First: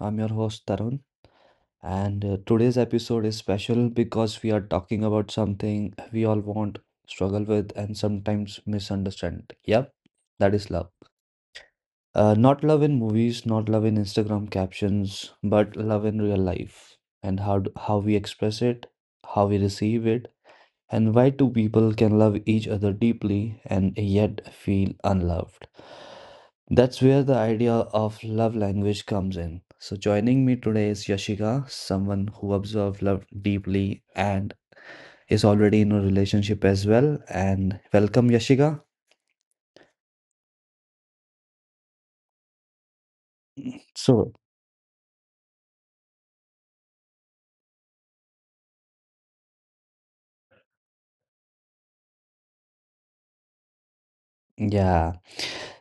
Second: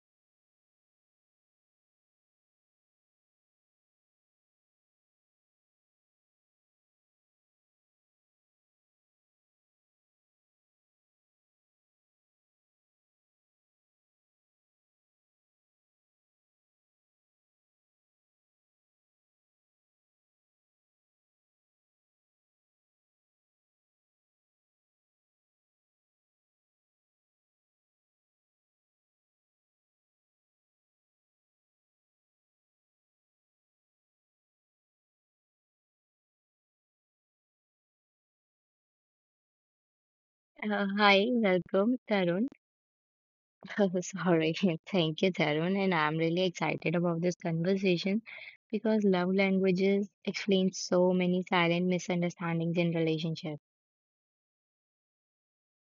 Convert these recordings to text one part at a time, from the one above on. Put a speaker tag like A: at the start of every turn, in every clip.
A: I'm your host, Tarun, and today's episode is special because we are talking about something we all want, struggle with, and sometimes misunderstand. Yep, that is love. Not love in movies, not love in Instagram captions, but love in real life and how we express it, how we receive it, and why two people can love each other deeply and yet feel unloved. That's where the idea of love language comes in. So joining me today is Yashika, someone who observes love deeply and is already in a relationship as well. And welcome, Yashika.
B: Hi, welcome, Tarun.
A: So
B: Sorry, thank you, Tarun. And I'm really excited about this conversation because love languages explain so many silent misunderstandings in relationships.
A: yeah.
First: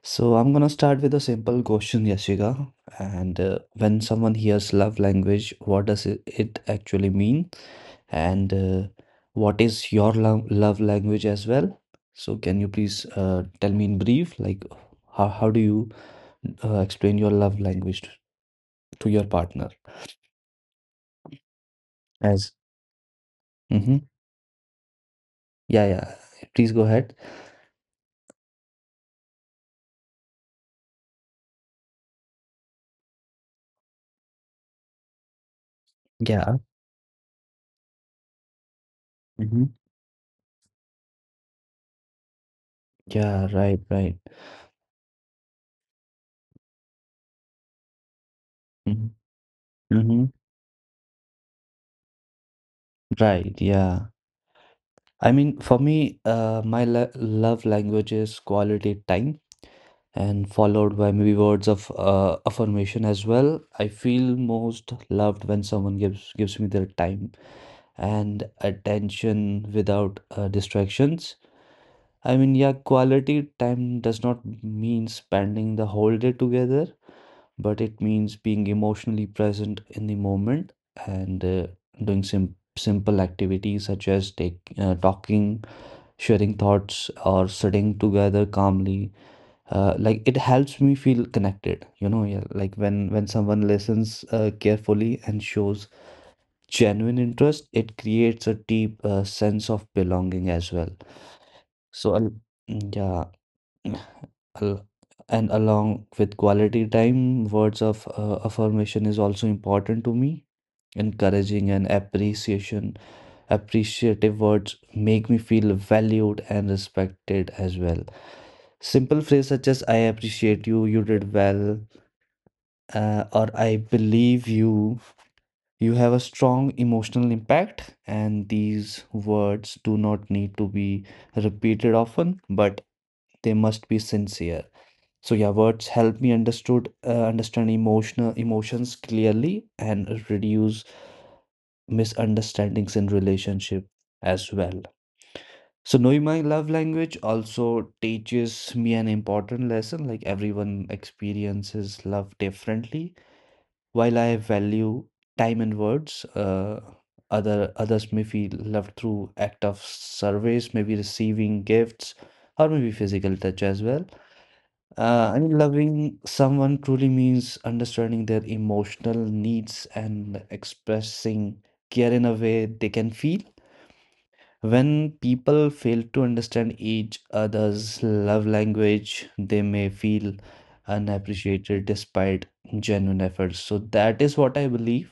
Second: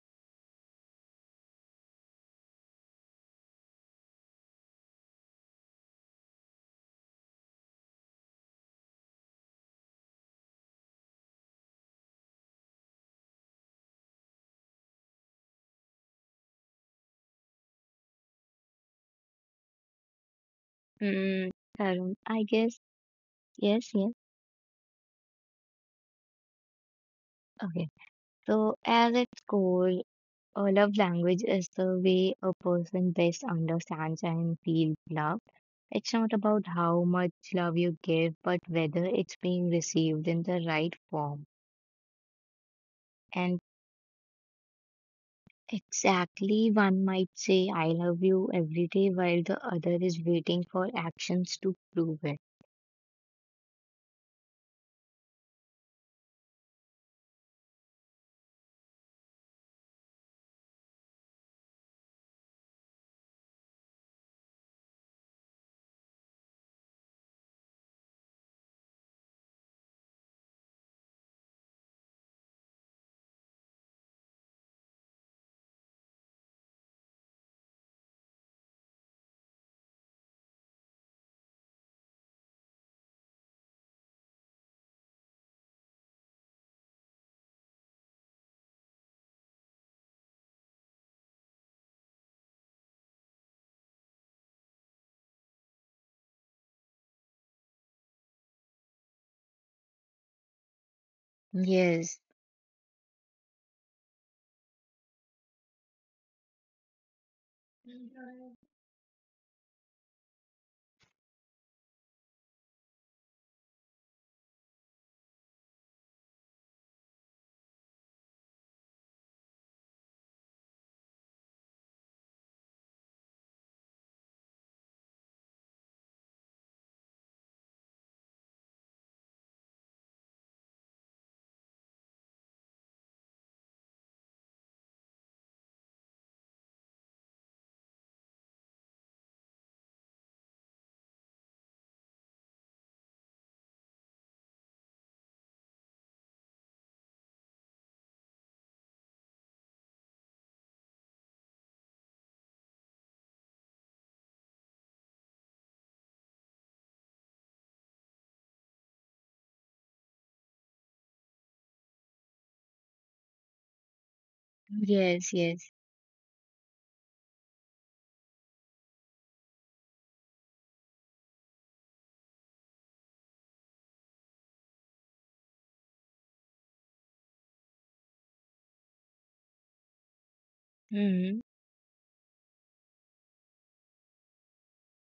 A: So I'm gonna start with a simple question, Yashika. And when someone hears love language, what does it actually mean? And What is your love language as well? So can you please tell me in brief, like how do you explain your love language to your partner?
B: Mm, Tarun, I
A: As
B: guess, yes,
A: mm-hmm.
B: yes.
A: Yeah, yeah. Please go ahead.
B: Okay. So, as its core, a love language is the way a person best understands and feels loved. It's not
A: Yeah.
B: about how much love you give, but whether it's
A: Mm-hmm.
B: being received in the right form.
A: Yeah,
B: And
A: right, right.
B: exactly, one might say, I love you every day,
A: Mm-hmm.
B: while the other is
A: Mm-hmm.
B: waiting for actions to prove it.
A: Right, yeah. I mean, for me, love language is quality time and followed by maybe words of affirmation as well. I feel most loved when someone gives me their time and attention without distractions. I mean, yeah, quality time does not mean spending the whole day together, but it means being emotionally present in the moment, and doing simple activities such as take talking, sharing thoughts, or sitting together calmly, like it helps me feel connected, you know. Yeah, like when someone listens carefully and shows genuine interest, it creates a deep sense of belonging as well. so
B: Yes,
A: al- yeah. al- and along with quality time, words of affirmation is also important to me. Encouraging and appreciation Appreciative words make me feel valued and respected as well. Simple phrases such as I appreciate you, you did well, or I believe you, you have a strong emotional impact. And these words do not need to be repeated often, but they must be sincere. So yeah, words help me understood understand emotional emotions clearly and reduce misunderstandings in relationship as well. So knowing my love language also teaches me an important lesson, like everyone experiences love differently. While I value time and words, others may feel loved through act of service, maybe receiving gifts, or maybe physical touch as well.
B: yes,
A: I mean,
B: yes.
A: loving someone truly means understanding their emotional needs and expressing care in a way they can feel. When people fail to understand each other's love language, they may feel
B: Hmm.
A: unappreciated despite genuine efforts. So that is what I believe.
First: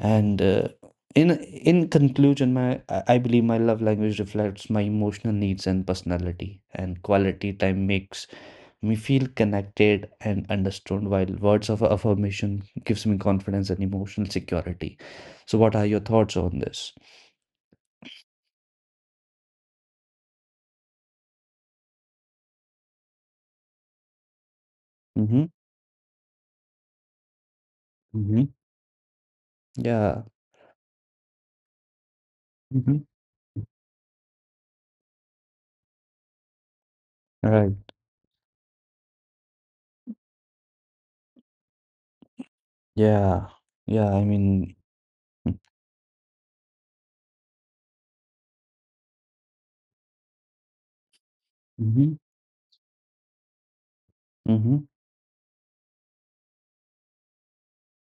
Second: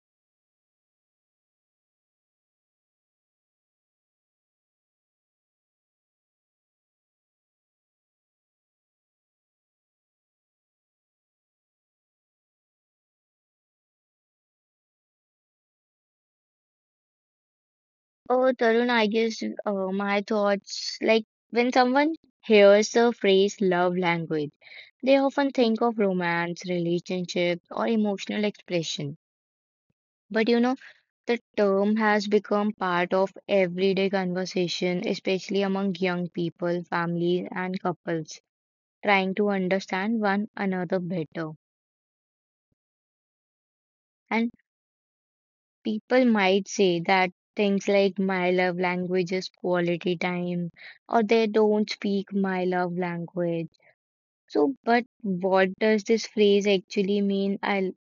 A: And In conclusion, my I believe my love language reflects my emotional needs and personality. And quality time makes me feel connected and understood, while words of affirmation gives me confidence and emotional security. So, what are your thoughts on this?
B: Oh, Tarun, I guess my thoughts like when someone hears the phrase love language, they
A: Mm-hmm.
B: often think of romance, relationship, or emotional
A: Mm-hmm.
B: expression.
A: Yeah.
B: But you know, the term has become part of everyday conversation, especially among young people, families,
A: Right.
B: and couples trying to understand one another better.
A: Yeah. Yeah. I
B: And
A: mean,
B: people might say that things like my love language is quality time, or they don't
A: mm-hmm.
B: speak my love language.
A: Mm-hmm.
B: So, but what does this phrase actually mean? I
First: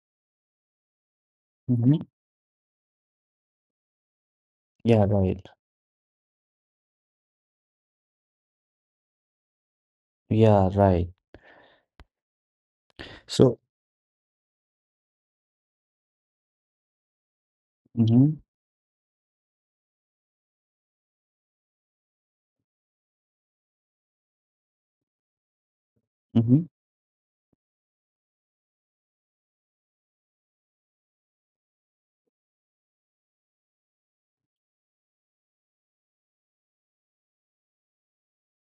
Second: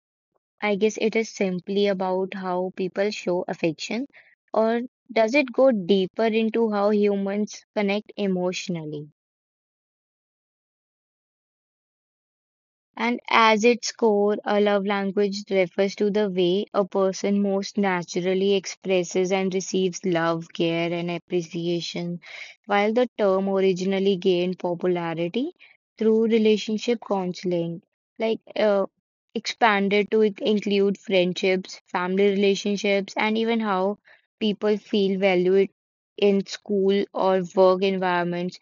B: I guess it is simply
A: Mm-hmm.
B: about how people show affection, or
A: Yeah.
B: does
A: Right.
B: it go deeper into how humans connect emotionally?
A: Yeah. Right.
B: And
A: So,
B: as its core, a love language refers to the way a person most
A: mm-hmm.
B: naturally expresses and receives love, care, and appreciation. While the term originally gained popularity through
A: Mm-hmm.
B: relationship counseling, like expanded to include friendships, family relationships, and even how people feel valued in school or work environments.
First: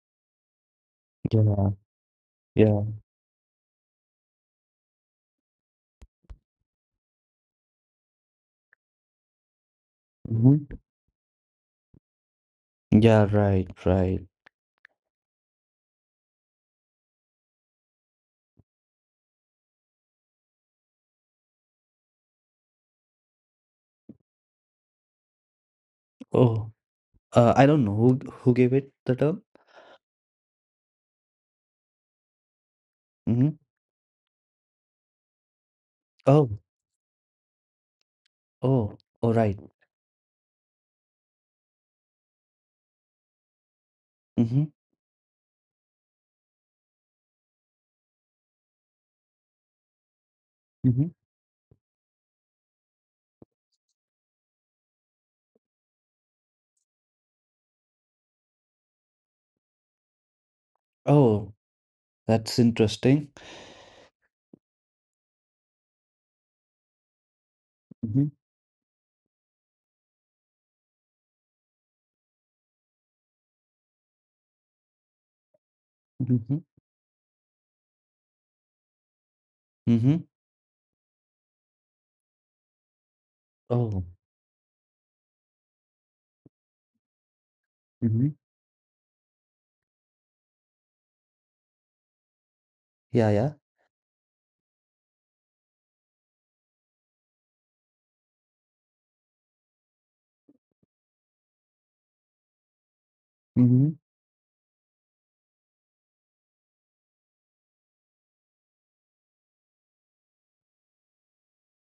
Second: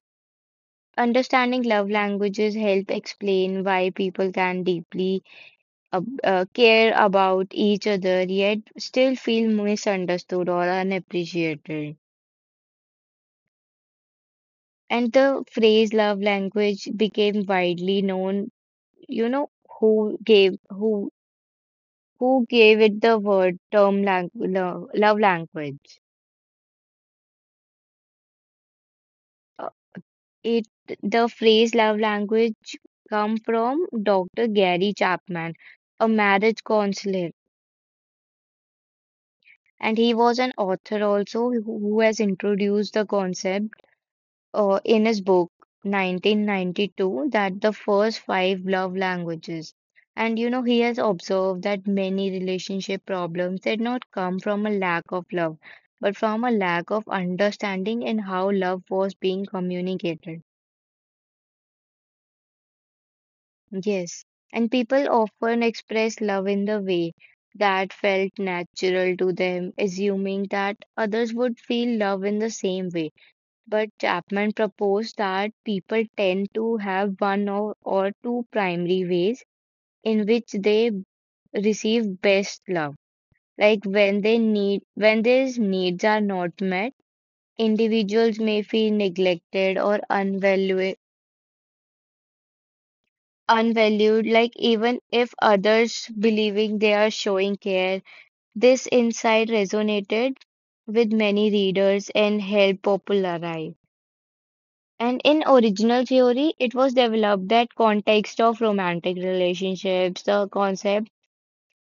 B: Understanding
A: Yeah.
B: love languages
A: Yeah.
B: help explain why people can deeply care about each other yet still feel misunderstood or
A: Mm-hmm.
B: unappreciated.
A: Yeah. Right. Right.
B: And the phrase love language became widely known. You know who gave who gave it the word term love language.
A: Oh, I don't know who gave it the term.
B: Uh, It the phrase love language come
A: Mm-hmm.
B: from Dr. Gary Chapman, a
A: Oh.
B: marriage counselor.
A: Oh. Oh. Right. Mm, right.
B: And he was an author also who has introduced the concept
A: Mm-hmm.
B: in his book 1992 that the first five love languages. And you know, he has
A: Mm-hmm.
B: observed that many relationship problems did not come from a lack of love, but from a lack of understanding in how love was being communicated.
A: Oh, that's interesting.
B: Yes, and people often express love in the way that
A: Mm-hmm.
B: felt natural to them, assuming that others would feel love in the same way. But Chapman proposed that people tend
A: Mm-hmm.
B: to have one or two primary ways
A: Mm-hmm.
B: in which they receive best love. Like
A: Oh.
B: when they need when their needs are not met,
A: Mm-hmm.
B: individuals may feel neglected or
A: Yeah. Yeah.
B: unvalued, like even if others believing they are showing care. This insight resonated with many readers and helped popularize.
A: Mm-hmm.
B: And in original theory, it was developed that context of romantic relationships, the concept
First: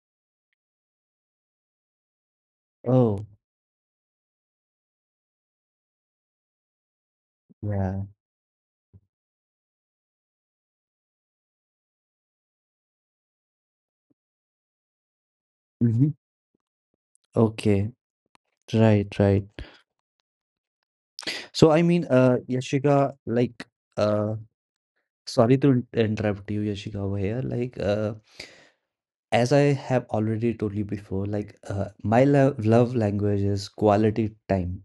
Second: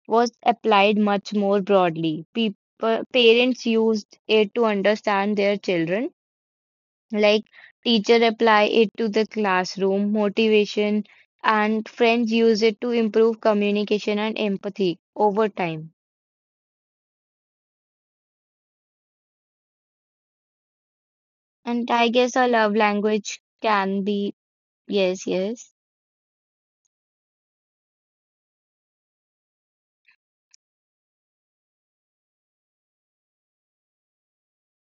B: was applied much more broadly. People,
A: Oh.
B: parents used it to understand their children, like
A: Yeah.
B: teacher apply it to the classroom, motivation, and friends use it to improve communication and empathy over time.
A: Mm-hmm. Okay. Right. Right. So I
B: And
A: mean,
B: I guess a love
A: Yashika,
B: language
A: like,
B: can be
A: uh,
B: yes,
A: sorry to
B: yes.
A: interrupt you, Yashika, over here. Like, as I have already told you before, like, my lo love language is quality time.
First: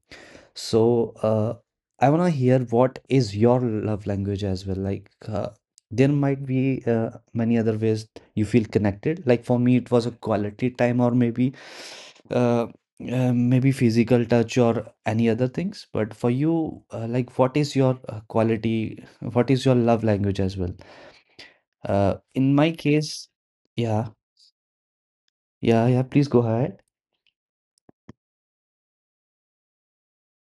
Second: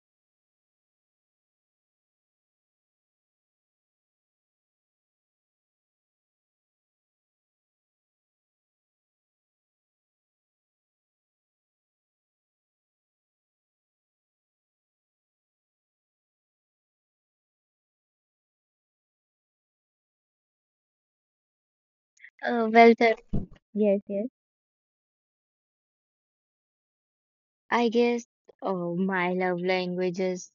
A: So, I want to hear what is your love language as well. Like, there might be many other ways you feel connected. Like for me, it was a quality time, or maybe, uh, maybe physical touch or any other things. But for you, like, what is your quality? What is your love language as well? In my
B: Well, sir.
A: case,
B: Yes,
A: yeah,
B: yes.
A: yeah. Please go ahead.
B: I guess oh, my love language is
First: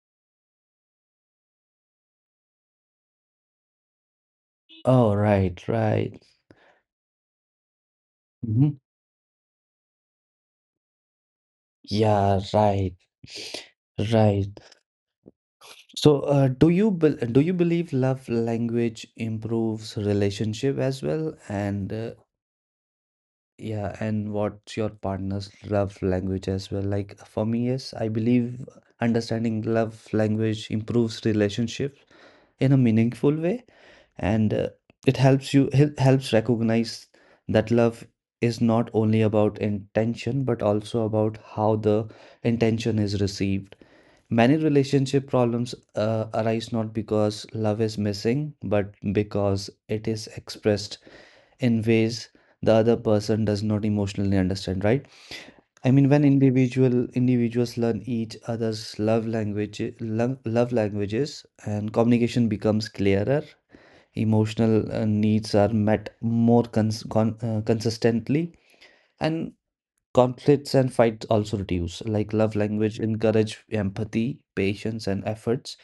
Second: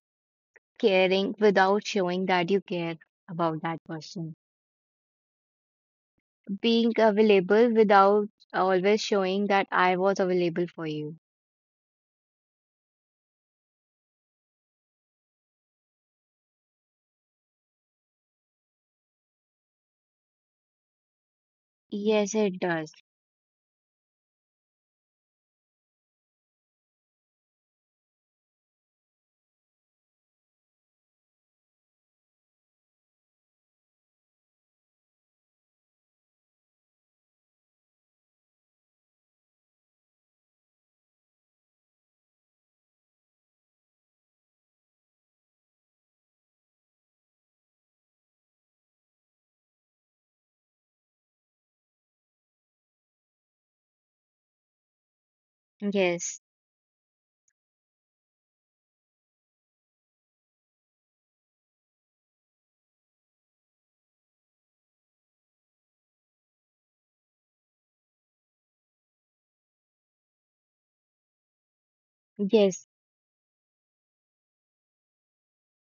B: caring without showing that you care about that person.
A: Oh, right, right.
B: Being available without
A: Hmm.
B: always showing that I was available for you.
A: Yeah, right. Right. So, do you believe love language improves relationship as well? And
B: Yes, it does.
A: yeah, and what's your partner's love language as well? Like for me, yes, I believe understanding love language improves relationship in a meaningful way, and it helps recognize that love is not only about intention but also about how the intention is received. Many relationship problems arise not because love is missing, but because it is expressed in ways the other person does not emotionally understand, right? I mean, when
B: Yes,
A: individuals learn each other's love languages, and communication becomes clearer, emotional needs are met more consistently, and conflicts and fights also reduce. Like love
B: yes.
A: language encourage empathy, patience, and efforts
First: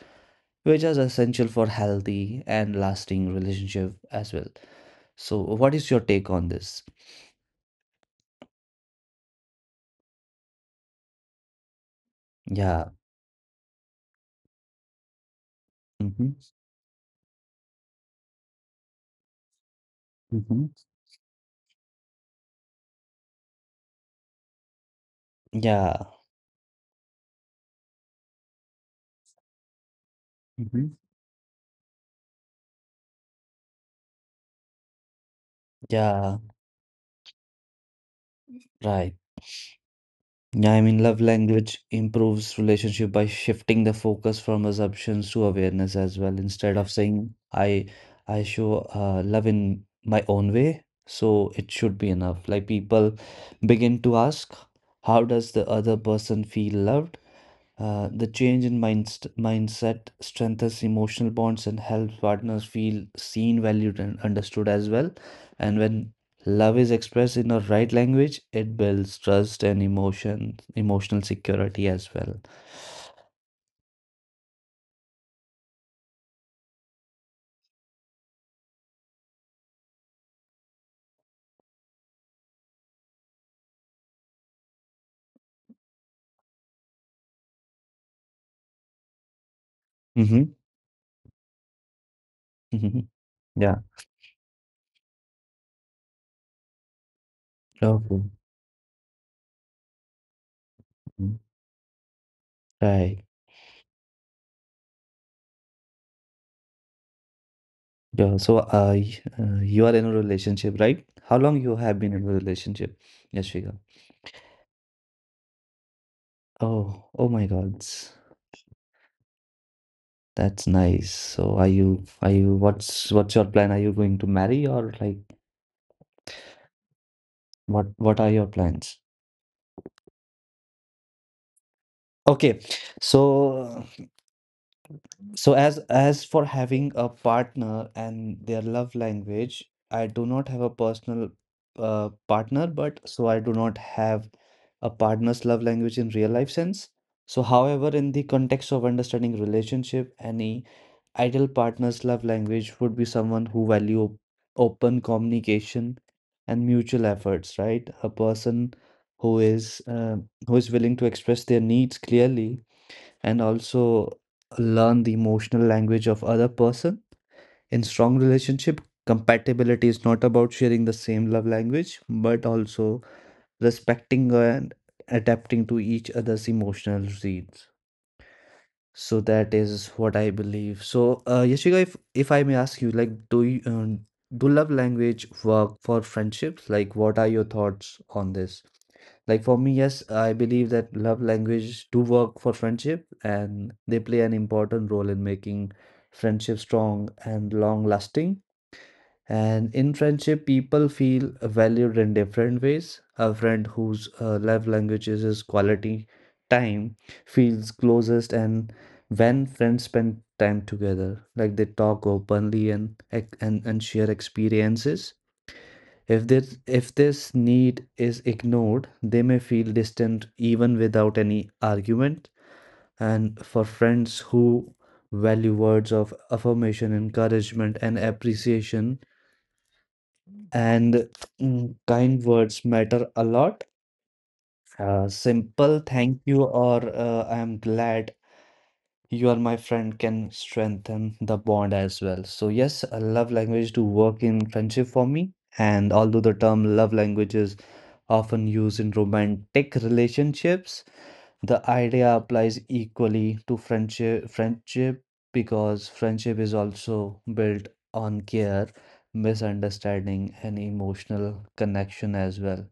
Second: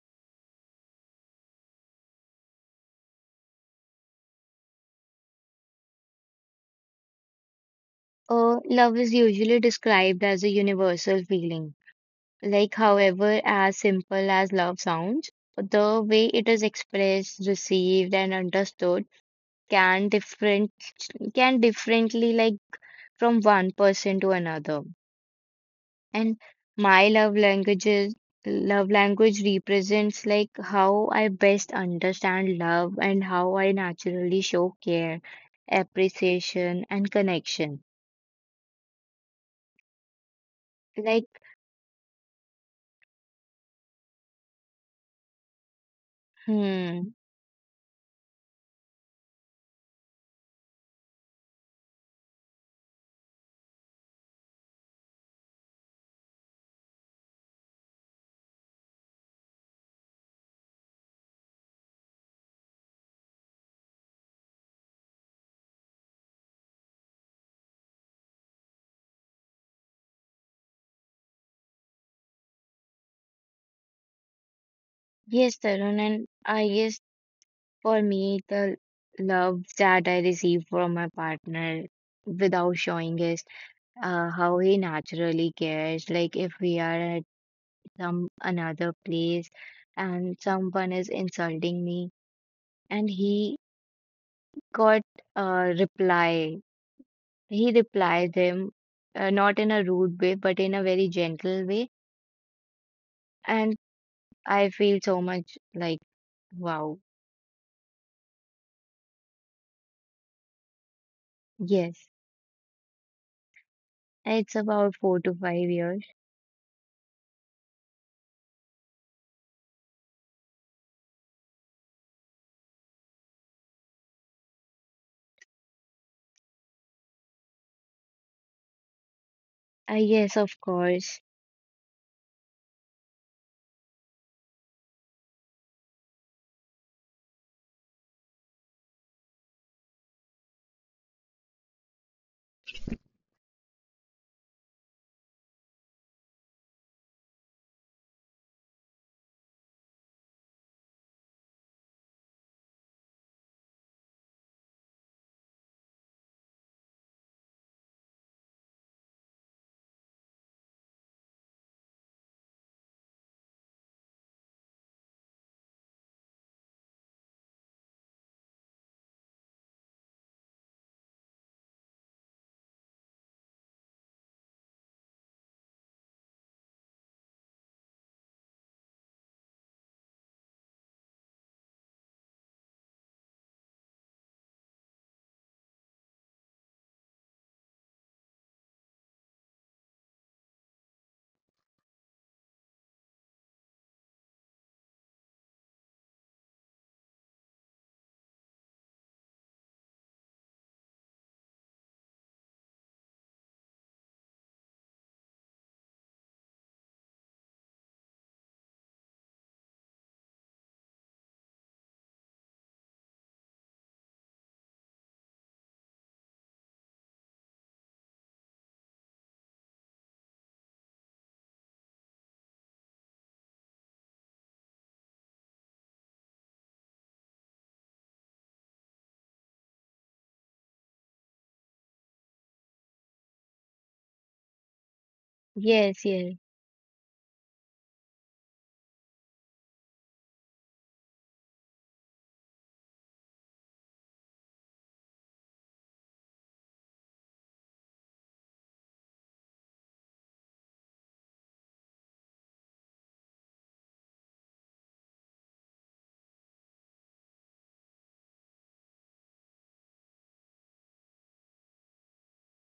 A: which is essential for healthy and lasting relationship as well. So, what is your take on this?
B: Oh, love is usually described as a universal feeling. Like,
A: Yeah.
B: however, as simple as love sounds, the way
A: Mm-hmm.
B: it is expressed, received, and understood can
A: Mm-hmm.
B: different can differently like from one person to another.
A: Yeah.
B: And my love languages, love language represents like
A: Mm-hmm.
B: how I best understand love and how I naturally show care,
A: Yeah.
B: appreciation, and connection.
A: Right. Yeah, I mean, love
B: Like,
A: language improves relationship by shifting the focus from assumptions to awareness as well. Instead of
B: hmm,
A: saying I show love in my own way, so it should be enough. Like people begin to ask, how does the other person feel loved? The change in mindst mindset strengthens emotional bonds and helps partners feel seen, valued, and understood as well. And when love is expressed in the right language, it builds trust and emotional security as well.
B: yes, Tarun, and I guess for me, the love that I receive from my partner without showing is how he naturally cares. Like, if we are at some another place and
A: Mm-hmm.
B: someone is insulting me,
A: Mm-hmm.
B: and he
A: Yeah.
B: got a reply. He
A: Okay.
B: replied them not in a rude way, but in a very
A: Mhm.
B: gentle way.
A: Right.
B: And I feel so much like, wow,
A: Yeah. So, you are in a relationship, right? How long you have
B: yes,
A: been in a relationship, Yashvika?
B: it's about 4 to 5 years.
A: Oh, oh my God. That's nice. So are you, what's your plan? Are you going to marry or like what are your plans?
B: Ah, yes, of course.
A: Okay. So, as for having a partner and their love language, I do not have a personal partner, but so I do not have a partner's love language in real life sense. So, however, in the context of understanding relationship, any ideal partner's love language would be someone who value open communication and mutual efforts, right? A person who is uh, who is willing to express their needs clearly and also learn the emotional language of other person in strong relationship. Compatibility is not about sharing the same love language but also respecting and adapting to each other's emotional needs. So that is what I believe. So Yashika, if I may ask you, like, do you do love language work for friendships? Like, what are your thoughts on this? Like for me, yes, I believe that love language do work for friendship and they play an important role in making friendship strong and long lasting. And in friendship, people feel valued in different ways. A friend whose love language is his quality time feels closest, and when friends spend time together, like they talk openly and and share experiences. If this need is ignored, they may feel distant even without any argument. And for friends who value words of affirmation, encouragement, and appreciation, and mm, kind words matter a lot. Simple
B: Yes,
A: thank
B: yes,
A: you or I am glad you are my friend can strengthen the bond as well. So yes, a love language do work in friendship for me. And although the term love language is often used in romantic relationships, the idea applies equally to friendship, because friendship is also built on care, misunderstanding, and emotional connection as well.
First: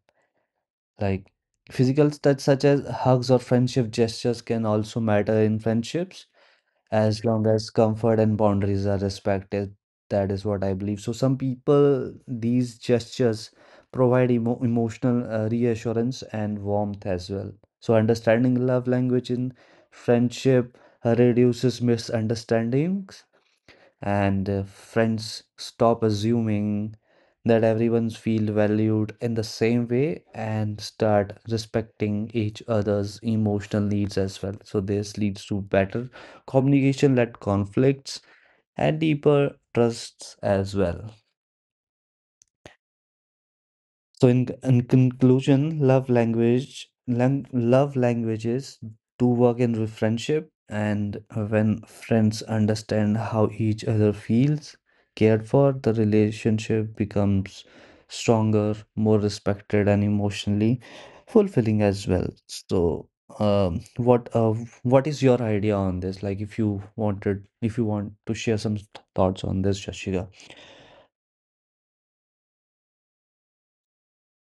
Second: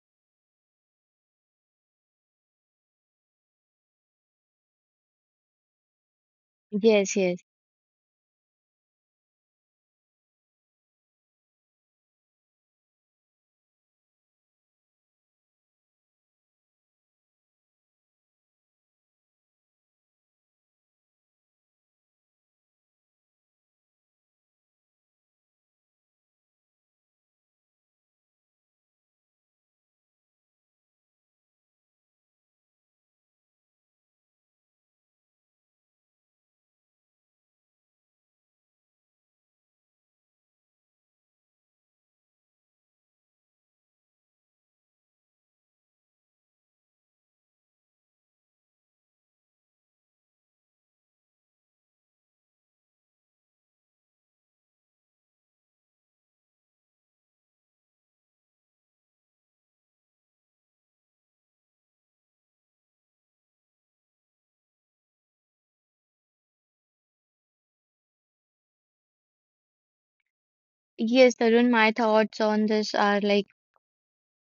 A: Like physical touch such as hugs or friendship gestures can also matter in friendships,
B: yes,
A: as
B: yes.
A: long as comfort and boundaries are respected. That is what I believe. So some people, these gestures provide emotional reassurance and warmth as well. So understanding love language in friendship reduces misunderstandings, and friends stop assuming that everyone's feel valued in the same way and start respecting each other's emotional needs as well. So this leads to better communication-led conflicts and deeper trusts as well. So in conclusion, love languages do work in friendship, and when friends understand how each other feels cared for, the relationship becomes stronger, more respected, and emotionally fulfilling as well. So, um, what uh, what is your idea on this? Like, if you wanted, if you want to share some thoughts on this, Shashika.
B: Yes, Tarun, my thoughts on this are like,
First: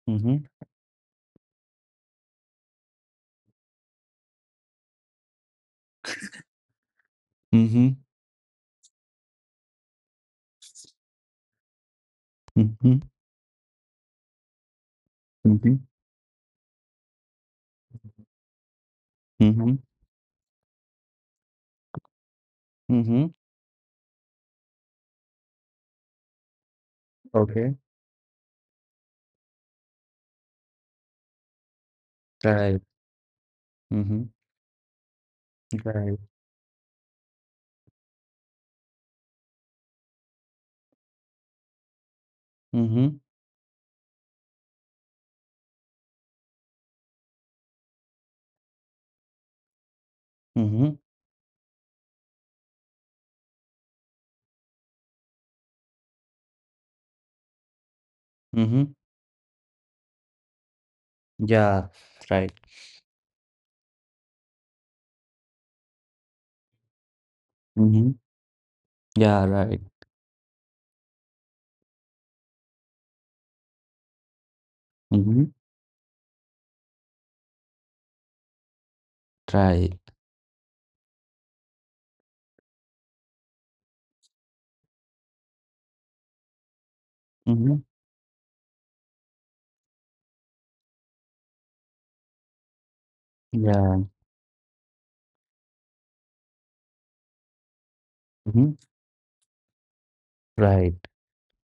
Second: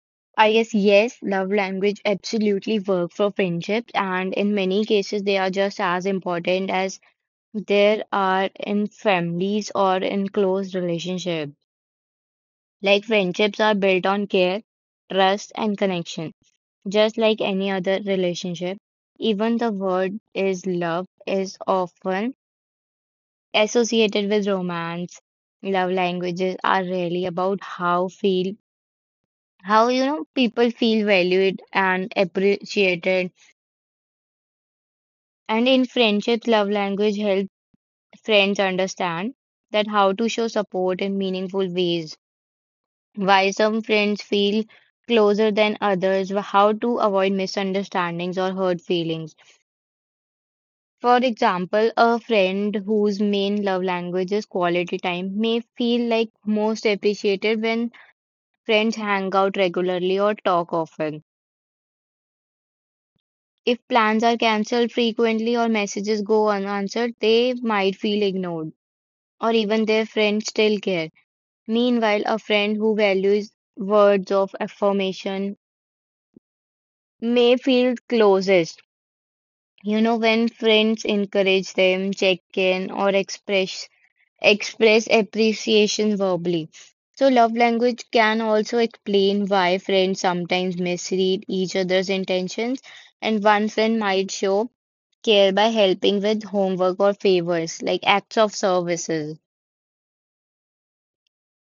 A: Mm-hmm.
B: I guess, yes, love language absolutely work for friendships, and in many cases, they are just as important as
A: Mm-hmm.
B: there are in families or in close relationships.
A: Mm-hmm.
B: Like friendships are built on care, trust,
A: Mm-hmm.
B: and connection. Just like any other relationship, even the
A: Mm-hmm.
B: word is love is often
A: Mm-hmm.
B: associated with romance. Love languages are really about
A: Okay.
B: how feel how you know people feel valued and
A: Right.
B: appreciated.
A: Mm-hmm.
B: And in
A: Right.
B: friendships, love language helps friends understand that how to show support in meaningful ways.
A: Mm-hmm.
B: Why some friends feel closer than others, how to avoid misunderstandings or hurt feelings.
A: Mm-hmm.
B: For example, a friend whose main love language is quality time may feel like most appreciated when
A: Mm-hmm.
B: friends hang out regularly or talk often.
A: Yeah. Right.
B: If plans are cancelled frequently or messages go unanswered, they might
A: Mm-hmm.
B: feel ignored,
A: Yeah.
B: or
A: Right.
B: even their friends still care. Meanwhile, a friend who values words of
A: Mm-hmm.
B: affirmation may feel closest.
A: Right.
B: You know, when friends encourage them, check in, or express appreciation verbally. So love
A: Mm-hmm.
B: language can also explain why friends sometimes misread each other's intentions, and one friend
A: Yeah.
B: might show care by helping with homework or favors, like acts of
A: Mm-hmm.
B: services.
A: Right.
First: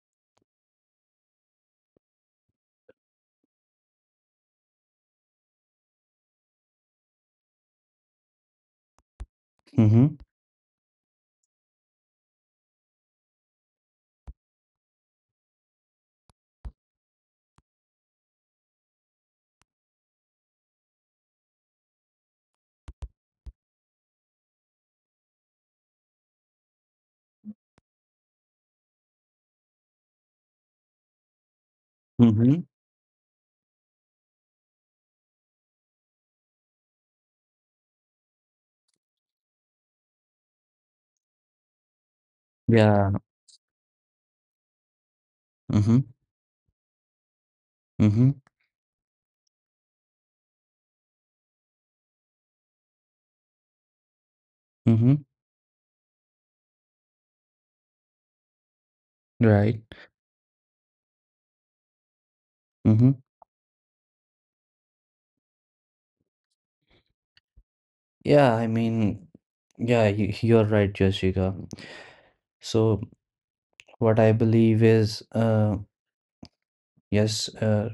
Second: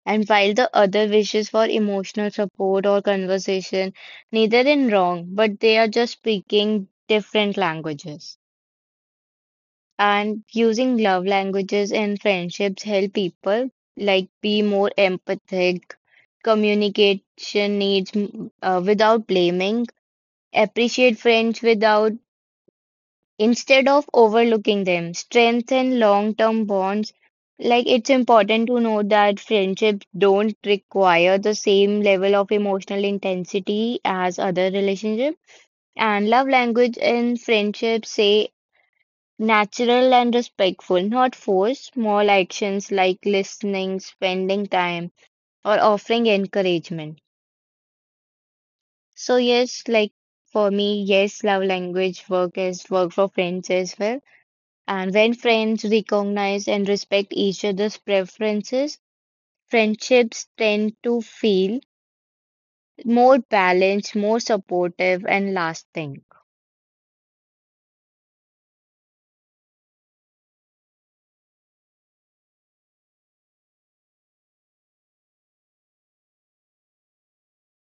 B: And while the other wishes for emotional support or conversation, neither in wrong, but they are just speaking different languages.
A: Mm-hmm.
B: And using love languages in friendships help people like be more empathic communication needs without blaming appreciate friends without instead of overlooking them strengthen long-term bonds, like it's important to know that friendships don't require the same level of
A: Mm-hmm.
B: emotional intensity as other relationships. And love language in friendships say natural and respectful, not forced, small actions
A: Yeah.
B: like listening, spending time, or
A: Mm-hmm.
B: offering encouragement.
A: Mm-hmm.
B: So, yes, like for me, yes, love language work is work for friends as well. And
A: Mm-hmm.
B: when friends recognize and respect each other's preferences,
A: Right.
B: friendships tend to feel
A: Mm-hmm.
B: more balanced, more supportive, and lasting.
A: Yeah. I mean, yeah, you're right, Jessica. So what I believe is, yes,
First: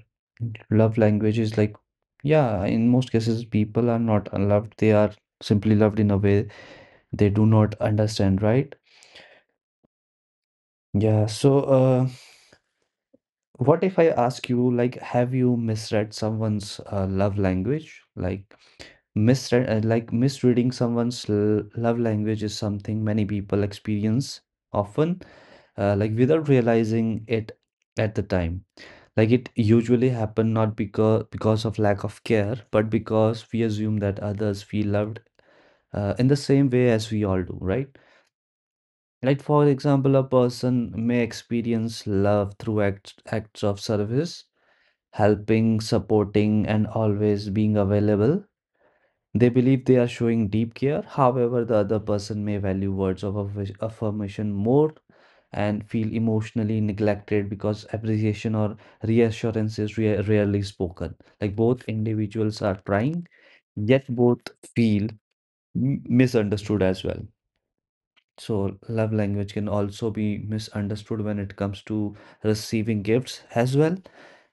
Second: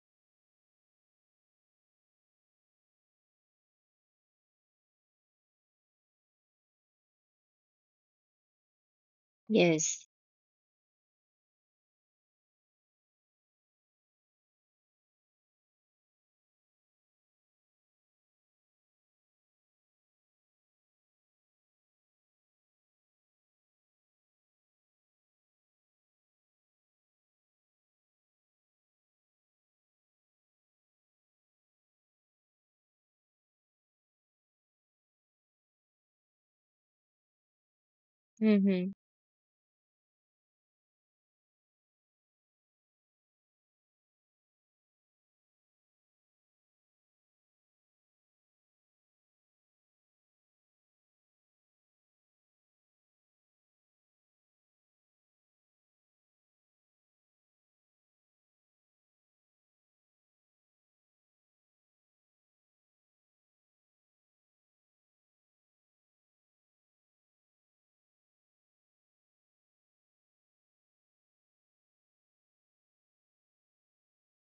A: love language is like, yeah, in most cases, people are not loved. They are simply loved in a way they do not understand, right?
B: Yes.
A: Yeah, so what if I ask you, like, have you misread someone's love language? Like, like misreading someone's love language is something many people experience often, like without realizing it at the time. Like it usually happen not because of lack of care, but because we assume that others feel loved in the same way as we all do, right?
B: Mm-hmm.
A: Like for example, a person may experience love through acts of service, helping, supporting, and always being available. They believe they are showing deep care. However, the other person may value words of affirmation more and feel emotionally neglected because appreciation or reassurance is rarely spoken. Like both individuals are trying, yet both feel misunderstood as well. So, love language can also be misunderstood when it comes to receiving gifts as well,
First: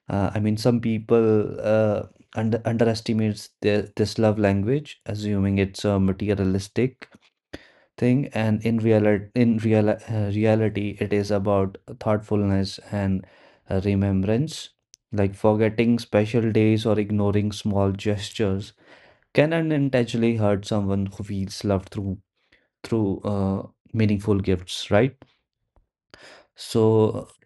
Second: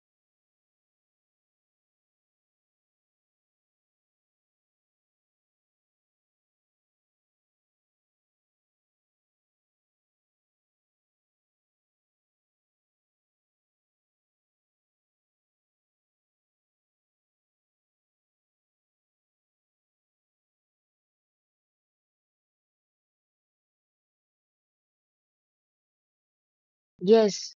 A: some people underestimates their, this love language, assuming it's a materialistic thing, and in real reality, it is about thoughtfulness and remembrance. Like forgetting special days or ignoring small gestures can unintentionally hurt someone who feels loved through meaningful gifts, right? So,
B: Yes.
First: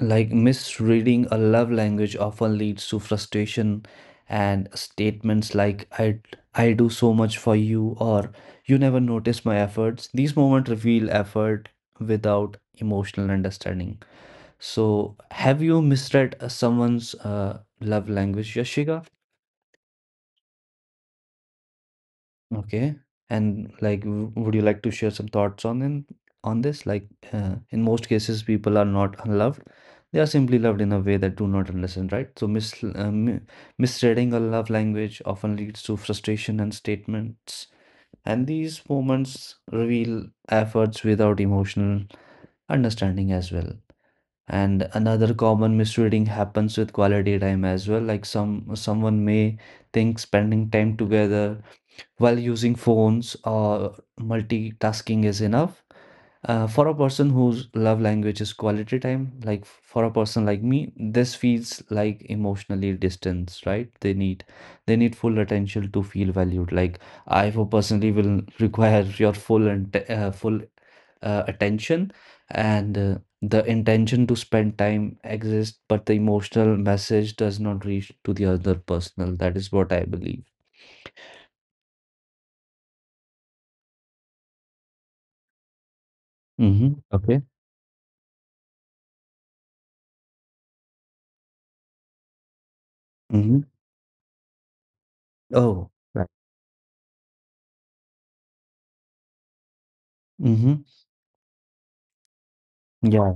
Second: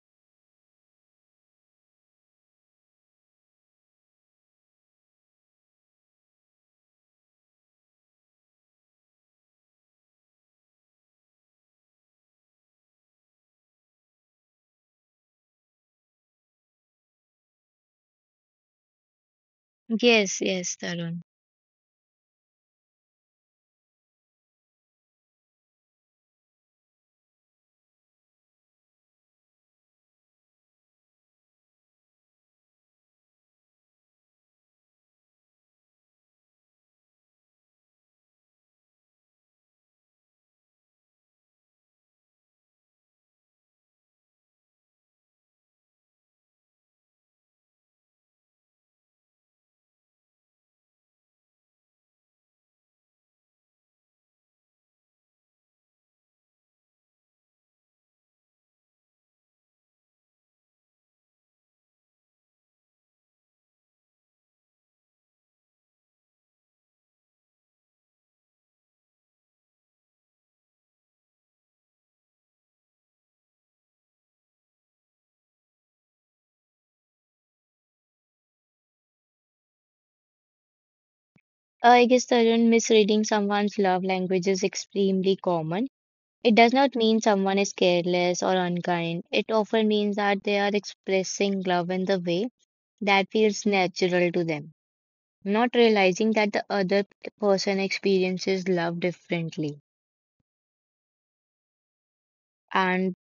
A: like misreading a love language often leads to frustration and statements like I do so much for you, or you never notice my efforts. These moments reveal effort without emotional understanding. So, have you misread someone's love language, Yashika?
B: Yes, yes, Tarun.
A: Okay. And like, would you like to share some thoughts on this? Like, in most cases, people are not unloved. They are simply loved in a way that do not understand, right? So misreading a love language often leads to frustration and statements. And these moments reveal efforts without emotional understanding as well. And another common misreading happens with quality time as well. Like someone may think spending time together while using phones or multitasking is enough. For a person whose love language is quality time, like for a person like me, this feels like emotionally distance, right? They need full attention to feel valued. Like I for personally will require your full and full attention, and the intention to spend time exists, but the emotional message does not reach to the other personal. That is what I believe.
B: I guess Tarun, misreading someone's love language is extremely common. It does not
A: Mm-hmm.
B: mean
A: Okay.
B: someone is careless or unkind. It often means that they are expressing love in the way that feels
A: Mhm.
B: natural to them, not
A: Oh, right.
B: realizing that the other person experiences love differently.
A: Mm-hmm.
B: And
A: Yeah.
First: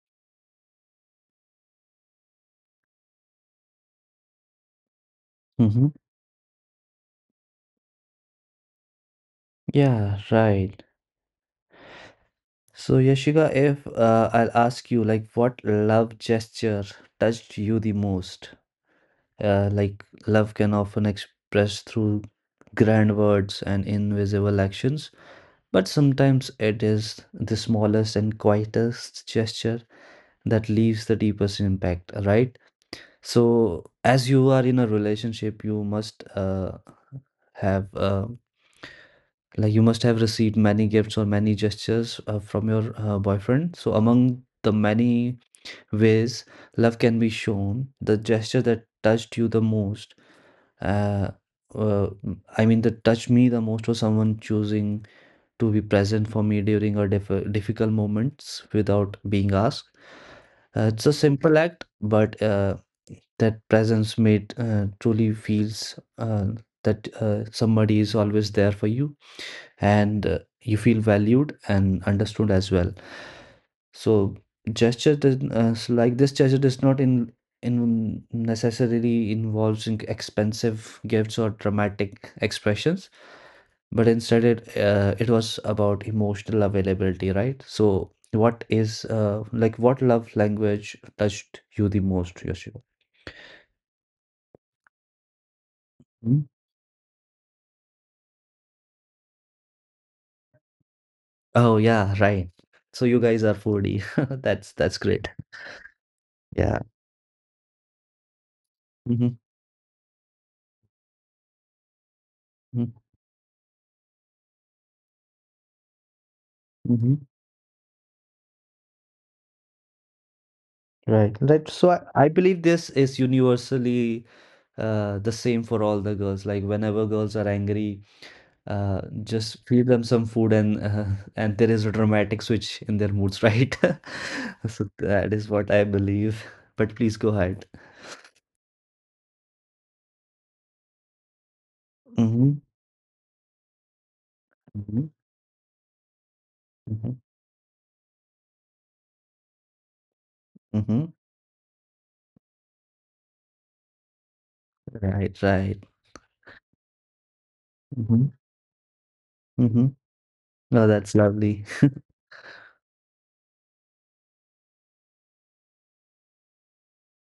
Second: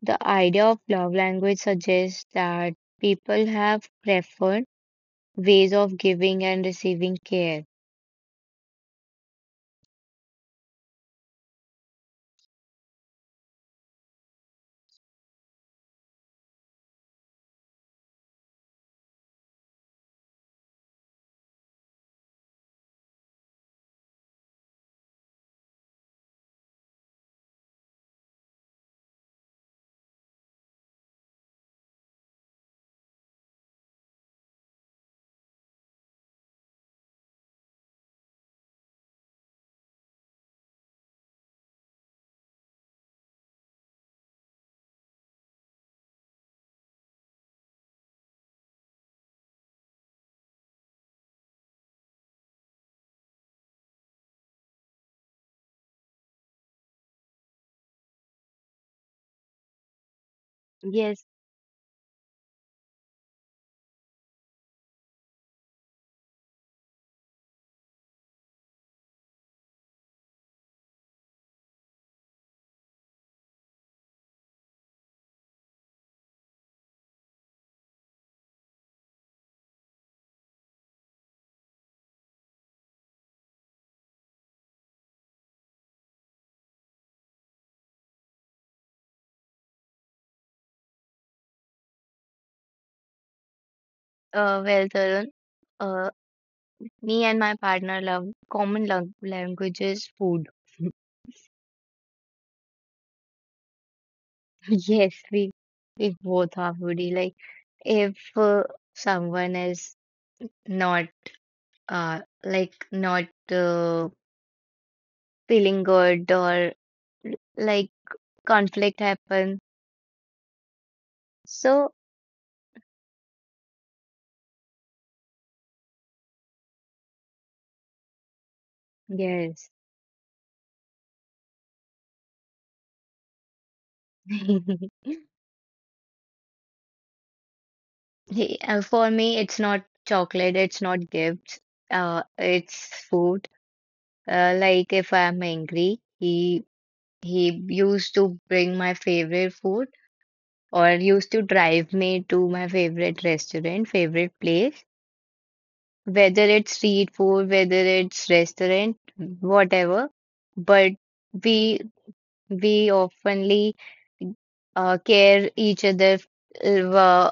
B: the idea of love language suggests that people have preferred ways
A: Mm-hmm.
B: of giving and receiving care.
A: Yeah, right. So, Yashika, if I'll ask you, like, what love gesture touched you the most? Like, love can often express through grand words and invisible actions, but sometimes it is the smallest and quietest gesture that leaves the deepest impact, right? So, as you are in a relationship, you must have like you must have received many gifts or many gestures from your boyfriend. So, among the many ways love can be shown, the gesture that touched you the most, uh, uh, that touched me the most was someone choosing to be present for me during a difficult moments without being asked. It's a
B: Yes,
A: simple act, but that presence made truly feels that somebody is always there for you, and you feel valued and understood as well. So gesture does, so like this gesture does not in necessarily involves in expensive gifts or dramatic expressions, but instead it was about emotional availability, right? So what is like what love language touched you the most, Yoshio?
B: well, Tarun. Uh,
A: Hmm?
B: Me and my partner love common language is food.
A: Oh, yeah, right. So you guys are foodie. That's
B: Yes,
A: great.
B: we both are
A: Yeah.
B: foodie. Like if
A: Hmm.
B: someone is not uh like not uh, feeling good or like conflict happen.
A: Right, right. So
B: So
A: I believe this is universally the same for all the girls. Like whenever girls are angry, just
B: yes,
A: feed them some food, and and there is a dramatic switch in their moods, right? So
B: he-
A: that is what I believe. But please go ahead.
B: for me it's not chocolate. It's not gifts.
A: Mm-hmm.
B: It's food. Like
A: Mm-hmm.
B: if I'm angry, he
A: Mm-hmm.
B: he used to bring my favorite food or
A: Hmm.
B: used to drive me to my favorite restaurant, favorite place,
A: Right, right.
B: whether it's street food, whether it's
A: Mm-hmm.
B: restaurant,
A: Mm-hmm.
B: whatever.
A: No,
B: But
A: that's lovely.
B: we we oftenly care each other uh,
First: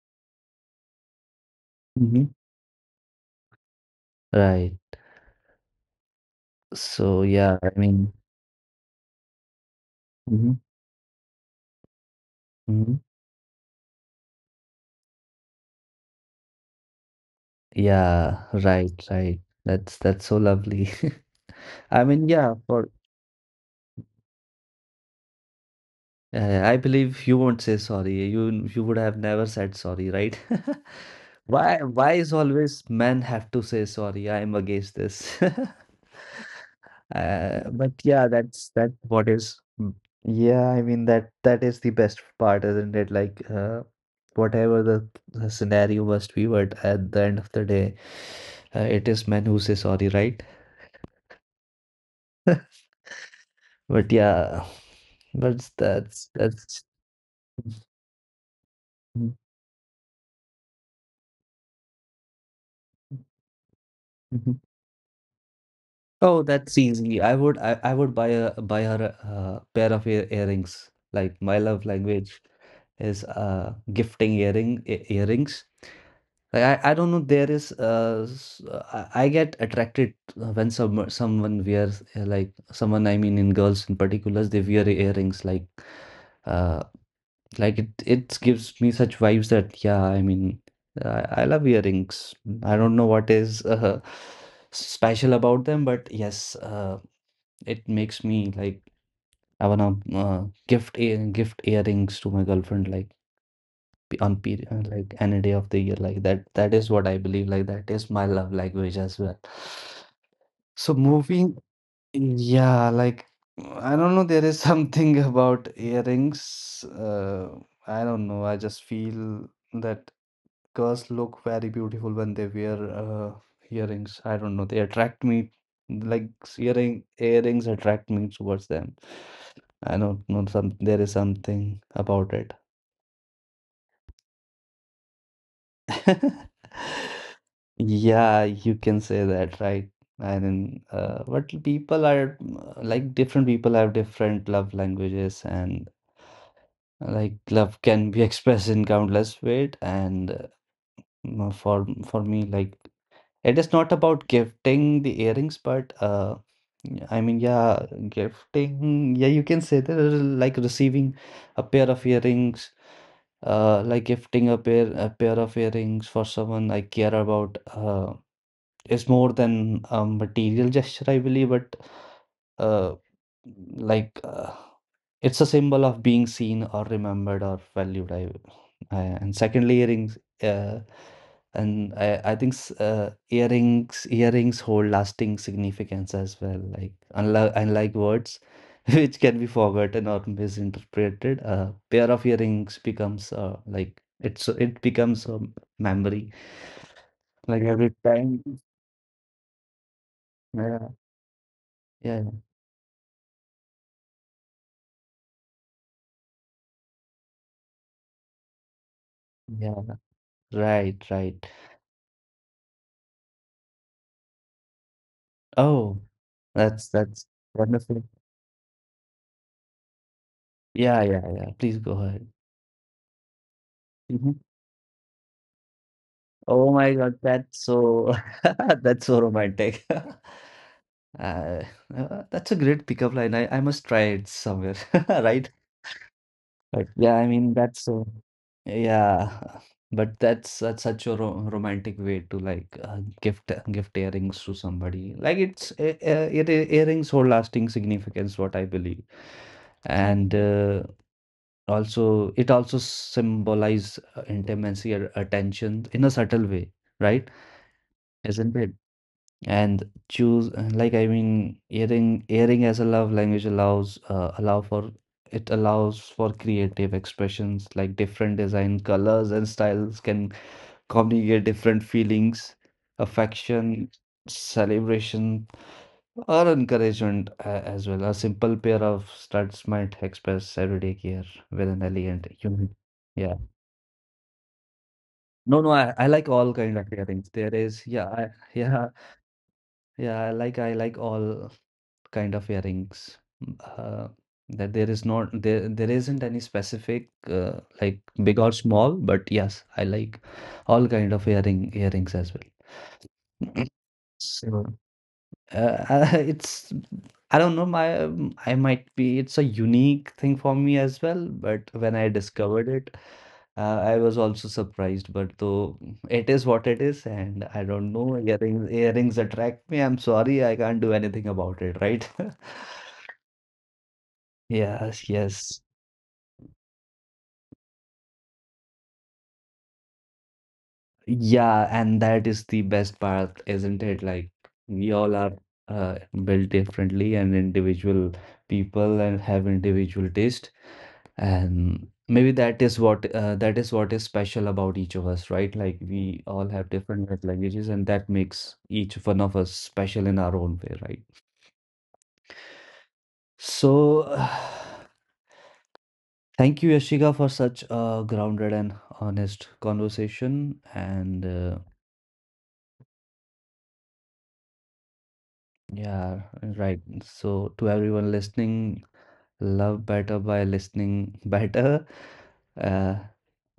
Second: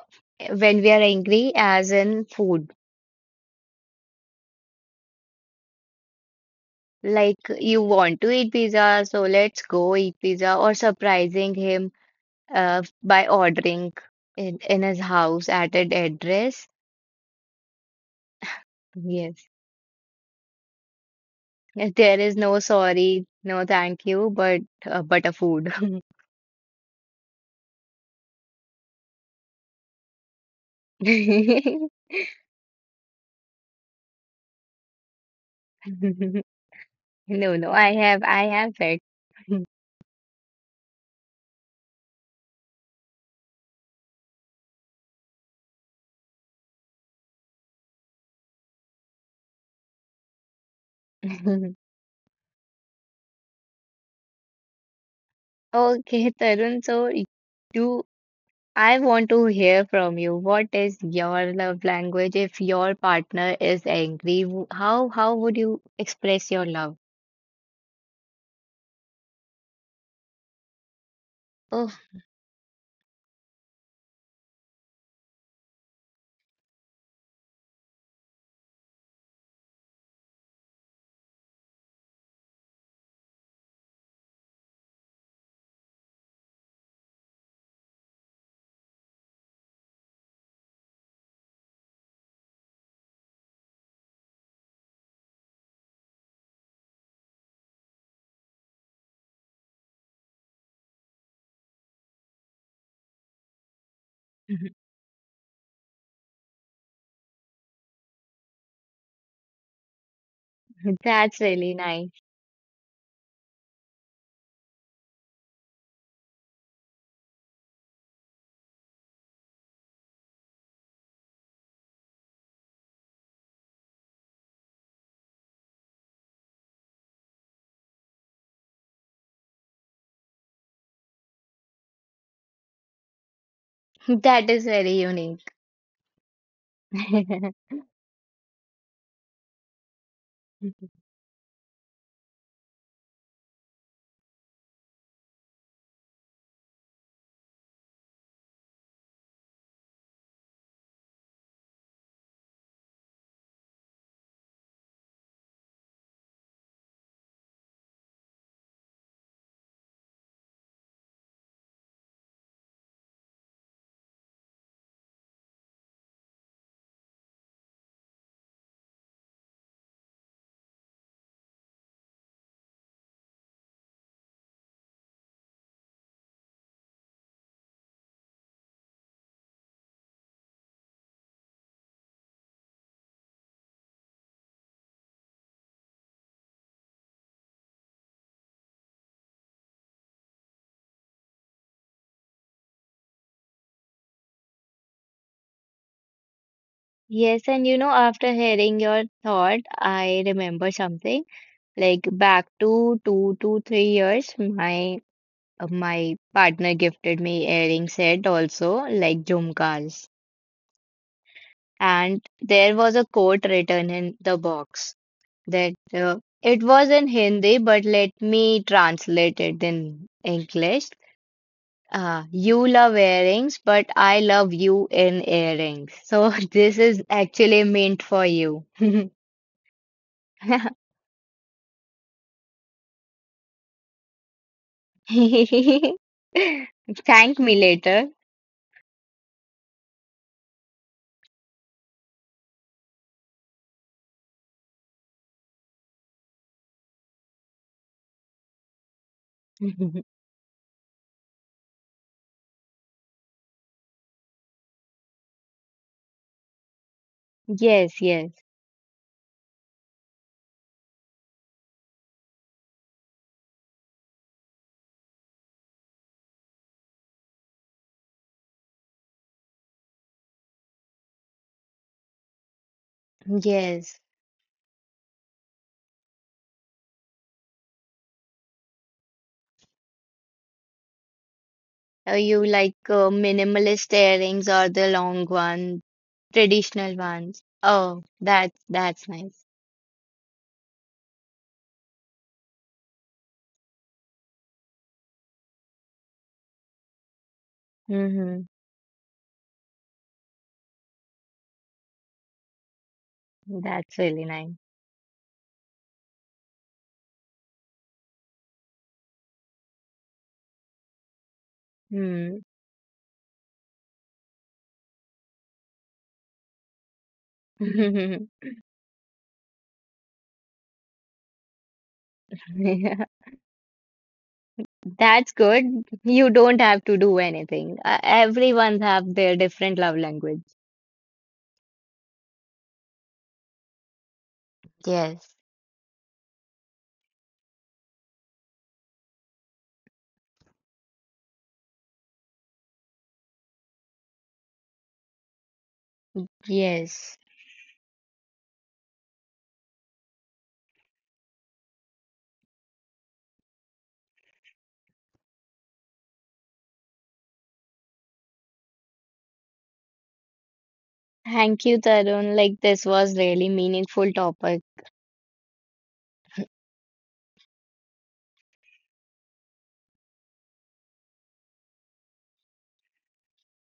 B: when we are angry, as in
A: Mm-hmm.
B: food.
A: Right. So
B: Like
A: yeah, I
B: you
A: mean,
B: want to eat pizza, so let's go eat
A: mm-hmm.
B: pizza, or surprising him by ordering in his house at an address.
A: Yeah, right, right.
B: Yes.
A: That's so lovely.
B: Yes,
A: I
B: there
A: mean,
B: is
A: yeah,
B: no
A: for
B: sorry, no thank you, but a food.
A: I believe you won't say sorry. You would have never said sorry, right? Why why is always men have to say sorry? I'm against this.
B: No, no,
A: But
B: I have
A: yeah,
B: I have
A: that's
B: it.
A: what is. Mm. Yeah, I mean that that is the best part, isn't it? Like whatever the scenario must be, but at the end of the day, it is men who say sorry, right? But yeah. But that's
B: Okay,
A: that's.
B: Tarun, so you I want to hear from you. What is your love language if your partner is angry? How would you
A: Oh,
B: express your
A: that's
B: love?
A: easy. I would buy her a pair of earrings. Like my love
B: Oh,
A: language is gifting earrings. Like I don't know. There is I get attracted when someone wears like someone, I mean in girls in particular, they wear earrings like uh like it gives me such vibes that yeah, I mean, I love earrings. I don't know what is special about them, but yes, it makes me like I wanna gift earrings to my girlfriend, like on period, like any day of the year, like that. That is what I believe. Like that is my love language as well. So
B: that's
A: moving,
B: really nice.
A: yeah, like I don't know, there is something about earrings. I don't know. I just feel that girls look very beautiful when they wear earrings. I don't know. They attract me. Like earrings attract me towards them. I don't know. Some there is something about it.
B: That is very unique.
A: Yeah, you can say that, right? And then, but people are like different people have different love languages, and like love can be expressed in countless ways, and for me, like it is not about gifting the earrings, but I mean yeah gifting, yeah, you can say that. Like receiving a pair of earrings, like gifting a pair of earrings for someone I care about is more than a material gesture, I believe, but uh like uh, it's a symbol of being seen or remembered or valued. I And secondly, earrings. I think earrings hold lasting significance as well. Like unlike words, which can be forgotten or misinterpreted, a pair of earrings becomes like it's it becomes a memory.
B: Yes,
A: Like
B: and you know,
A: every
B: after
A: time,
B: hearing your thought, I remember
A: yeah,
B: something. Like
A: yeah,
B: back to 2 to 3 years, my my partner gifted me earring set also, like
A: yeah.
B: jhumkas.
A: Right, right.
B: And there was a quote written in the box that
A: Oh,
B: it was in
A: that's
B: Hindi, but
A: wonderful.
B: let me translate it in English.
A: Yeah, yeah, yeah. Please go ahead.
B: You love earrings, but I
A: Mhm.
B: love you in earrings. So
A: Oh
B: this
A: my
B: is
A: God,
B: actually
A: that's
B: meant
A: so
B: for you.
A: that's so romantic. Uh, that's a great pickup line. I must try it somewhere, right? But yeah, I
B: Thank
A: mean
B: me
A: that's so
B: later.
A: yeah, but that's such a ro romantic way to like gift earrings to somebody. Like it's ear earrings hold lasting significance, what I believe. And also it also symbolize intimacy or attention in a subtle way, right?
B: Yes, yes,
A: Isn't it? And choose like I mean earring as a love language allow for, it allows for creative expressions, like different design colors and styles can communicate different feelings: affection,
B: yes.
A: celebration, or encouragement, as well. A simple pair of studs might express everyday care with an elegant
B: You
A: unique,
B: like
A: yeah.
B: minimalist earrings or the long
A: No, no,
B: one,
A: I like all kind of
B: traditional
A: earrings.
B: ones.
A: There is,
B: Oh,
A: yeah, I, yeah,
B: that's nice.
A: yeah. I like all kind of earrings. Mm, that there is not there isn't any specific like big
B: Hmm.
A: or small, but yes, I like all kind of earrings as well.
B: That's really nice.
A: So, it's I don't know, my I might be, it's a unique thing for me as well, but when I
B: Hmm.
A: discovered it I was also surprised, but though it is what it is, and I don't know, earrings attract me, I'm sorry, I can't do anything about it, right.
B: Yeah,
A: Yes,
B: that's
A: yes.
B: good. You don't have to do anything. Everyone have their different love language.
A: Yeah, and that is the best part, isn't it? Like we all are
B: Yes.
A: uh, built differently and individual people and have individual taste. And maybe that is what is special about each of us, right? Like we all have different
B: Yes.
A: love languages, and that makes each one of us special in our own way, right? So, thank you, Yashika, for such a grounded and honest conversation. And
B: Thank you, Tarun. Like this was really meaningful topic.
A: yeah, right. So, to everyone listening, love better by listening better. Uh,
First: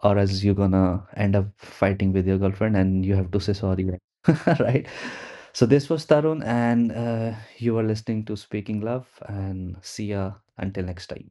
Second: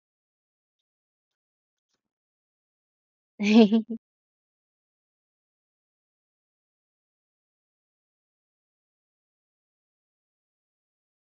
A: or else you're gonna end up fighting with your girlfriend and you have to say sorry, right? Right? So this was Tarun, and you were listening to Speaking Love, and see ya until next time.